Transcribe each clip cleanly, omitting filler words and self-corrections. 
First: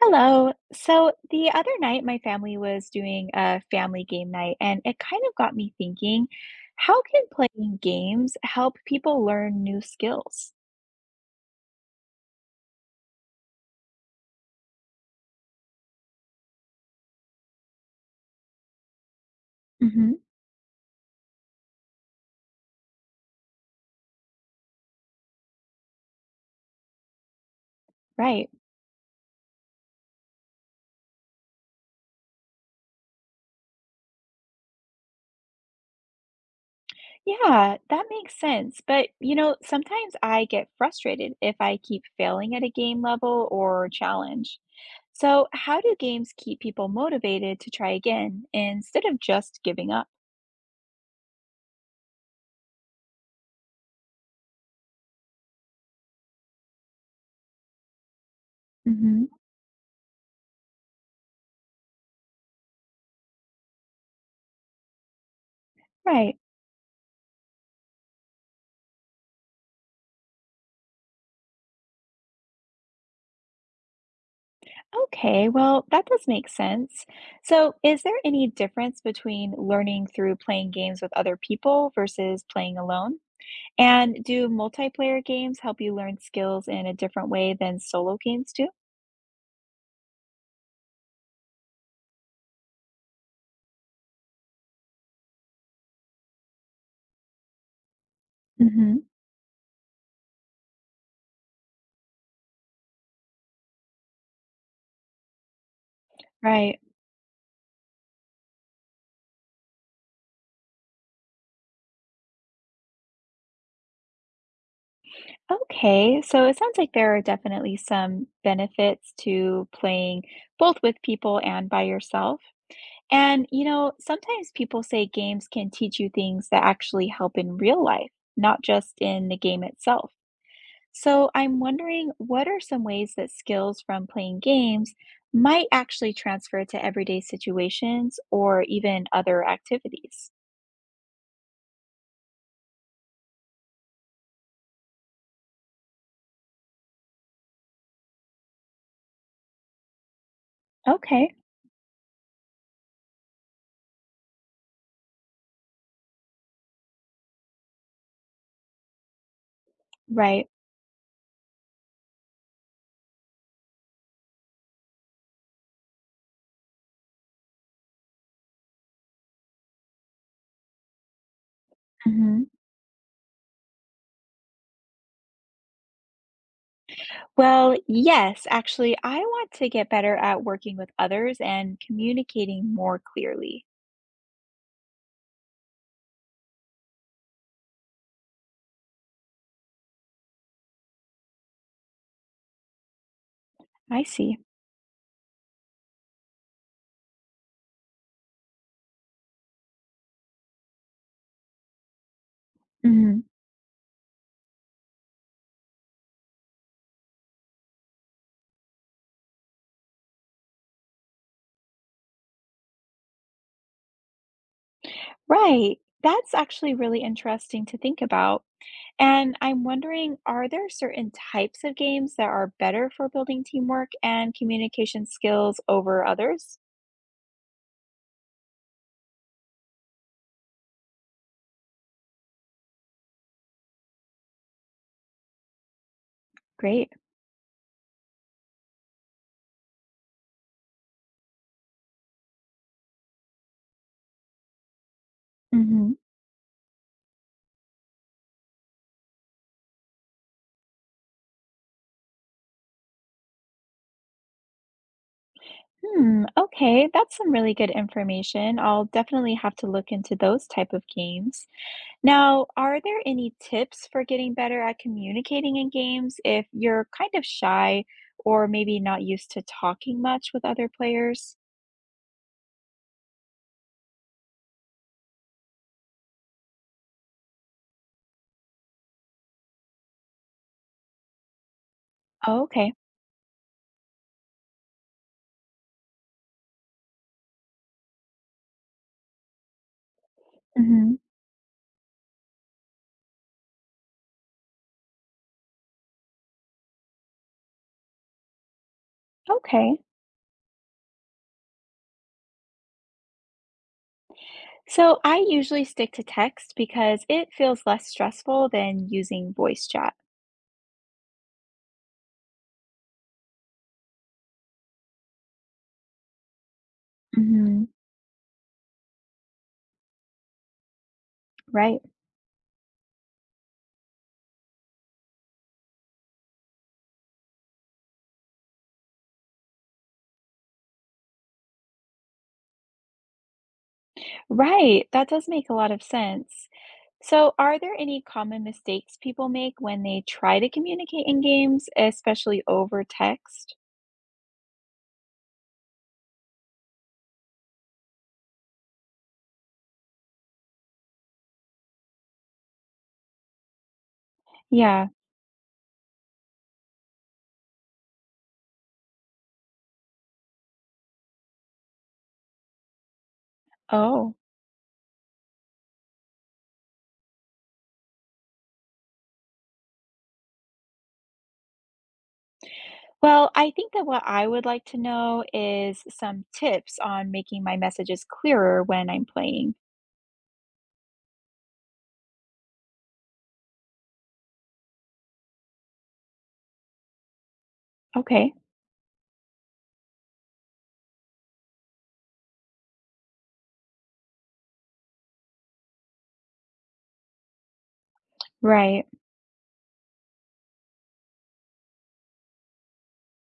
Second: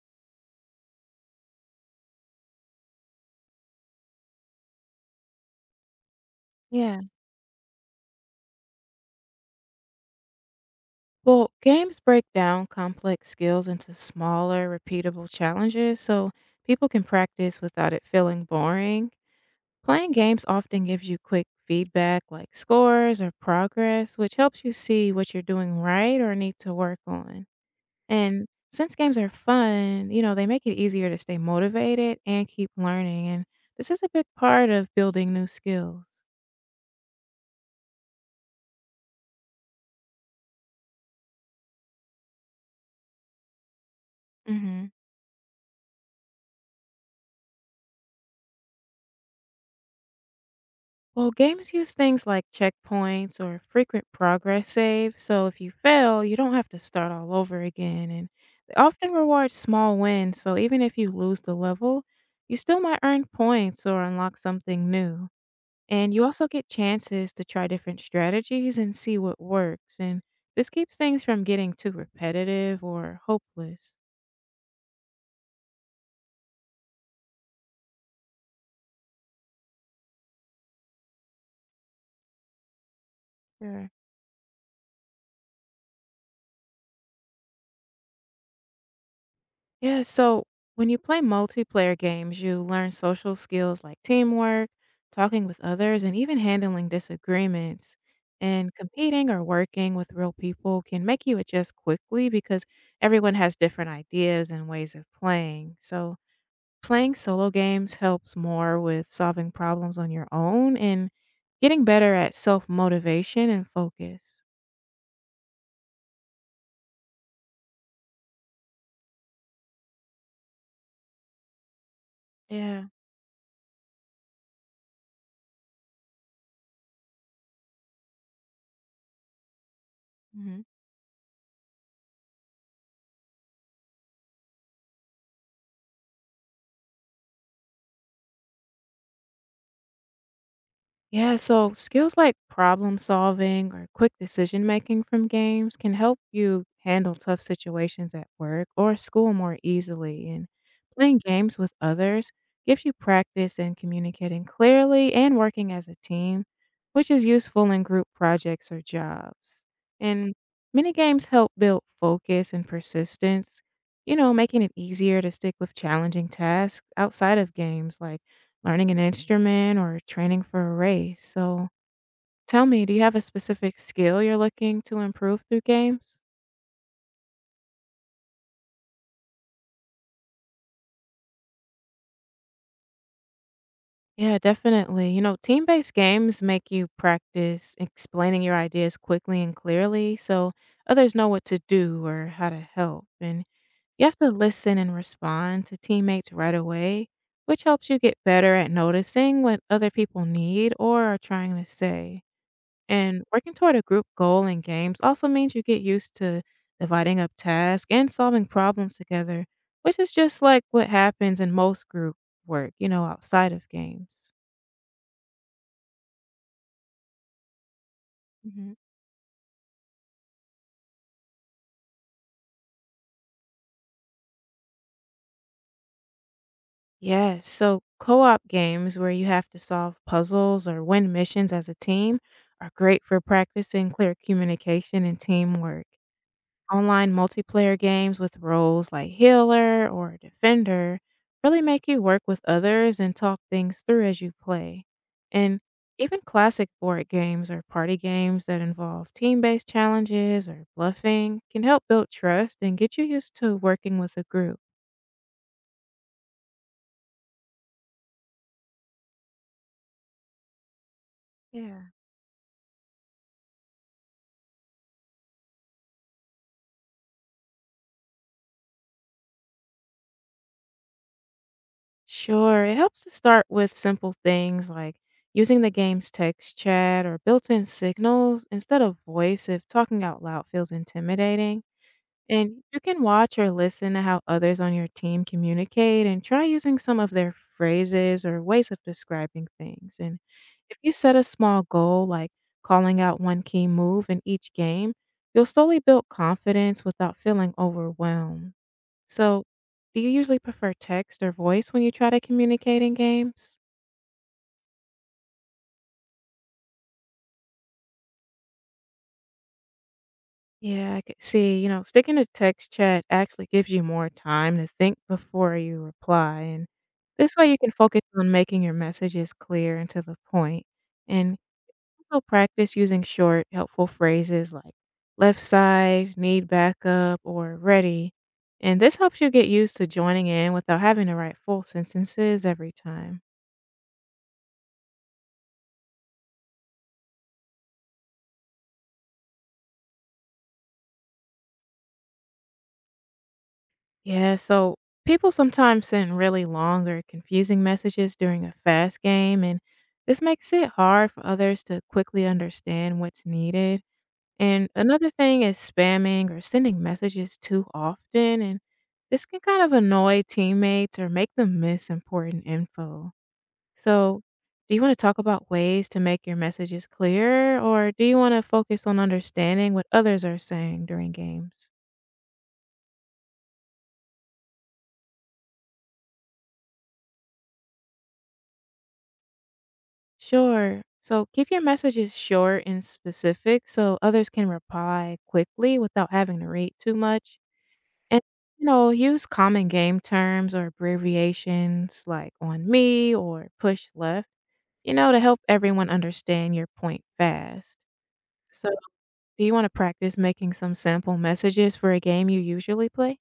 Hello. So the other night, my family was doing a family game night, and it kind of got me thinking, Yeah. how can playing games help people learn new skills? Well, games break down complex skills into smaller, repeatable challenges so people can practice without it feeling boring. Hmm. Playing games often gives you quick feedback like scores or progress, which helps you see what you're doing right or need to work on. And Right. since games are fun, they make it easier to stay motivated and keep learning. And this is a big part of building new skills. Yeah, that makes sense. But, sometimes I get frustrated if I keep failing at a game level or challenge. hmm So, how do games keep people motivated to try again instead of just giving up? Well, games use things like checkpoints or frequent progress saves, so if you fail, you don't have to start all over again. And they often Hmm. reward small wins, so even if you lose the level, you still might earn points or unlock something new. And you Right. also get chances to try different strategies and see what works. And this keeps things from getting too repetitive or hopeless. Okay, well, that does make sense. So, is there any difference between learning through playing games with other people versus playing alone? Sure. And do multiplayer games help you learn skills in a different way than solo games do? Yeah, so when you play multiplayer games, you learn social skills like teamwork, talking with others, and even handling disagreements. And Hmm. competing or working with real people can make you adjust quickly because everyone has different ideas and ways of playing. So, Right. playing solo games helps more with solving problems on your own and getting better at self motivation and focus. Okay, so it sounds like there are definitely some benefits to playing both with people and by yourself. Yeah. And, sometimes people say games can teach you things that actually help in real life, not just in the game itself. Mhm. So I'm wondering, what are some ways that skills from playing games might actually transfer to everyday situations or even other activities? Yeah, so skills like problem solving or quick decision making from games can help you handle tough situations at work or school more easily. And playing Okay. games with others gives you practice in communicating clearly and working as a team, which is useful in group projects or jobs. And Right. many games help build focus and persistence, making it easier to stick with challenging tasks outside of games like learning an instrument or training for a race. So Hmm. tell me, do you have a specific skill you're looking to improve through games? Well, yes, actually, I want to get better at working with others and communicating more clearly. Yeah, definitely. Team based games make you practice explaining your ideas quickly and clearly so others know what to do or how to help. And I you have to see. listen and respond to teammates right away, which helps you get better at noticing what other people need or are trying to say. Hmm. And working toward a group goal in games also means you get used to dividing up tasks and solving problems together, which is just like what happens in most group work, outside of games. Right. That's actually really interesting to think about. hmm And I'm wondering, are there certain types of games that are better for building teamwork and communication skills over others? Yes, so co op games where you have to solve puzzles or win missions as a team are great for practicing clear communication and teamwork. Great. Online multiplayer games with roles like healer or defender really make you work with others and talk things through as you play. And Hmm. even classic board games or party games that involve team based challenges or bluffing can help build trust and get you used to working with a group. Hmm. Okay, that's some really good information. I'll definitely have to look into those type of games. Yeah. Now, are there any tips for getting better at communicating in games if you're kind of shy or maybe not used to talking much with other players? Sure, it helps to start with simple things like using the game's text chat or built in signals instead of voice if talking out loud feels intimidating. Oh, And okay. you can watch or listen to how others on your team communicate and try using some of their phrases or ways of describing things. And if you Hmm. set a small goal, like calling out one key move in each game, you'll slowly build confidence without feeling overwhelmed. So, Okay. do you usually prefer text or voice when you try to communicate in games? So I usually stick to text because it feels less stressful than using voice chat. Yeah, I could see, sticking to text chat actually gives you more time to think before you reply. And this way you Hmm. can focus on making your messages clear and to the point. And Right. also practice using short, helpful phrases like left side, need backup, or ready. And this helps you get used to joining in without having to write full sentences every time. Right, that does make a lot of sense. So, are there any common mistakes people make when they try to communicate in games, especially over text? Yeah, so people sometimes send really long or confusing messages during a fast game, and this makes it hard for others to quickly understand what's needed. And Yeah. another thing is spamming or sending messages too often, and this can kind of annoy teammates or make them miss important info. Oh. So, do you want to talk about ways to make your messages clear, or do you want to focus on understanding what others are saying during games? Well, I think that what I would like to know is some tips on making my messages clearer when I'm playing. Sure. So keep your messages short and specific so others can reply quickly without having to read too much. And, Okay. you know, use common game terms or abbreviations like on me or push left, to help everyone understand your point fast. So, Right. do you want to practice making some sample messages for a game you usually play?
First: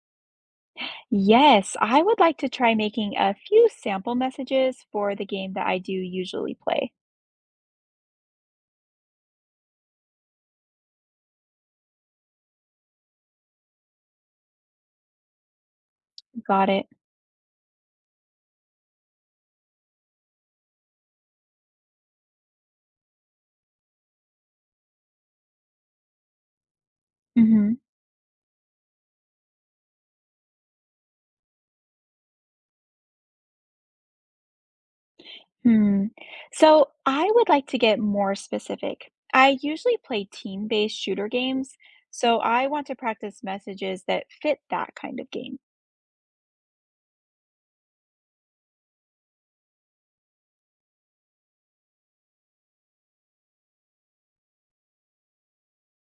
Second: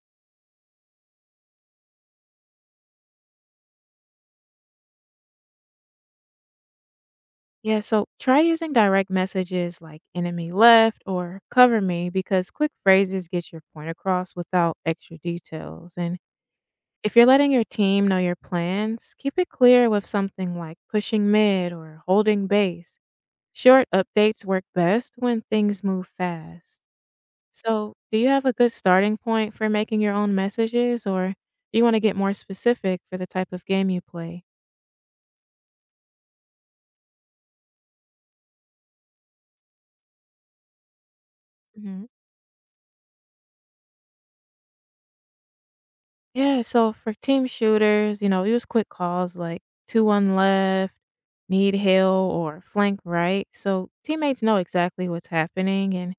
Yes, I would like to try making a few sample messages for the game that I do usually play. Yeah, so try using direct messages like enemy left or cover me because quick phrases get your point across without extra details. And Got it. if you're letting your team know your plans, keep it clear with something like pushing mid or holding base. Short updates work best when things move fast. Mm-hmm. So, do you have a good starting point for making your own messages or do you want to get more specific for the type of game you play? Hmm. So I would like to get more specific. I usually play team-based shooter games, so I want to practice messages that fit that kind of game. Yeah, so for team shooters, use quick calls like 2 1 left, need hill, or flank right. So teammates know exactly what's happening. And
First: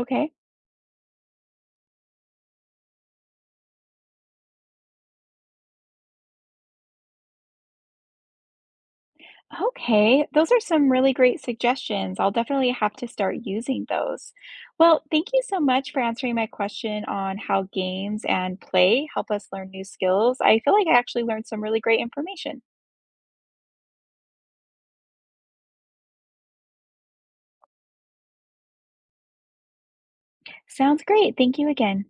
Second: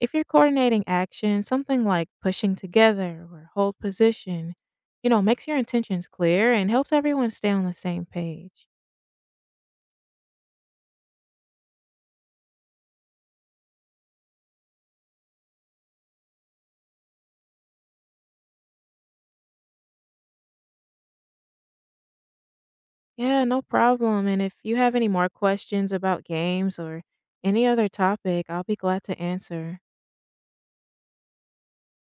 if you're coordinating action, something like pushing together or hold position, makes your intentions clear and helps everyone stay on the same page. Okay, those are some really great suggestions. I'll definitely have to start using those. Well, thank you so much for answering my question on how games and play help us learn new skills. I feel like I actually learned some really great information. Yeah, no problem. And if you have any more questions about games or any other topic, I'll be glad to answer. Sounds great. Thank you again.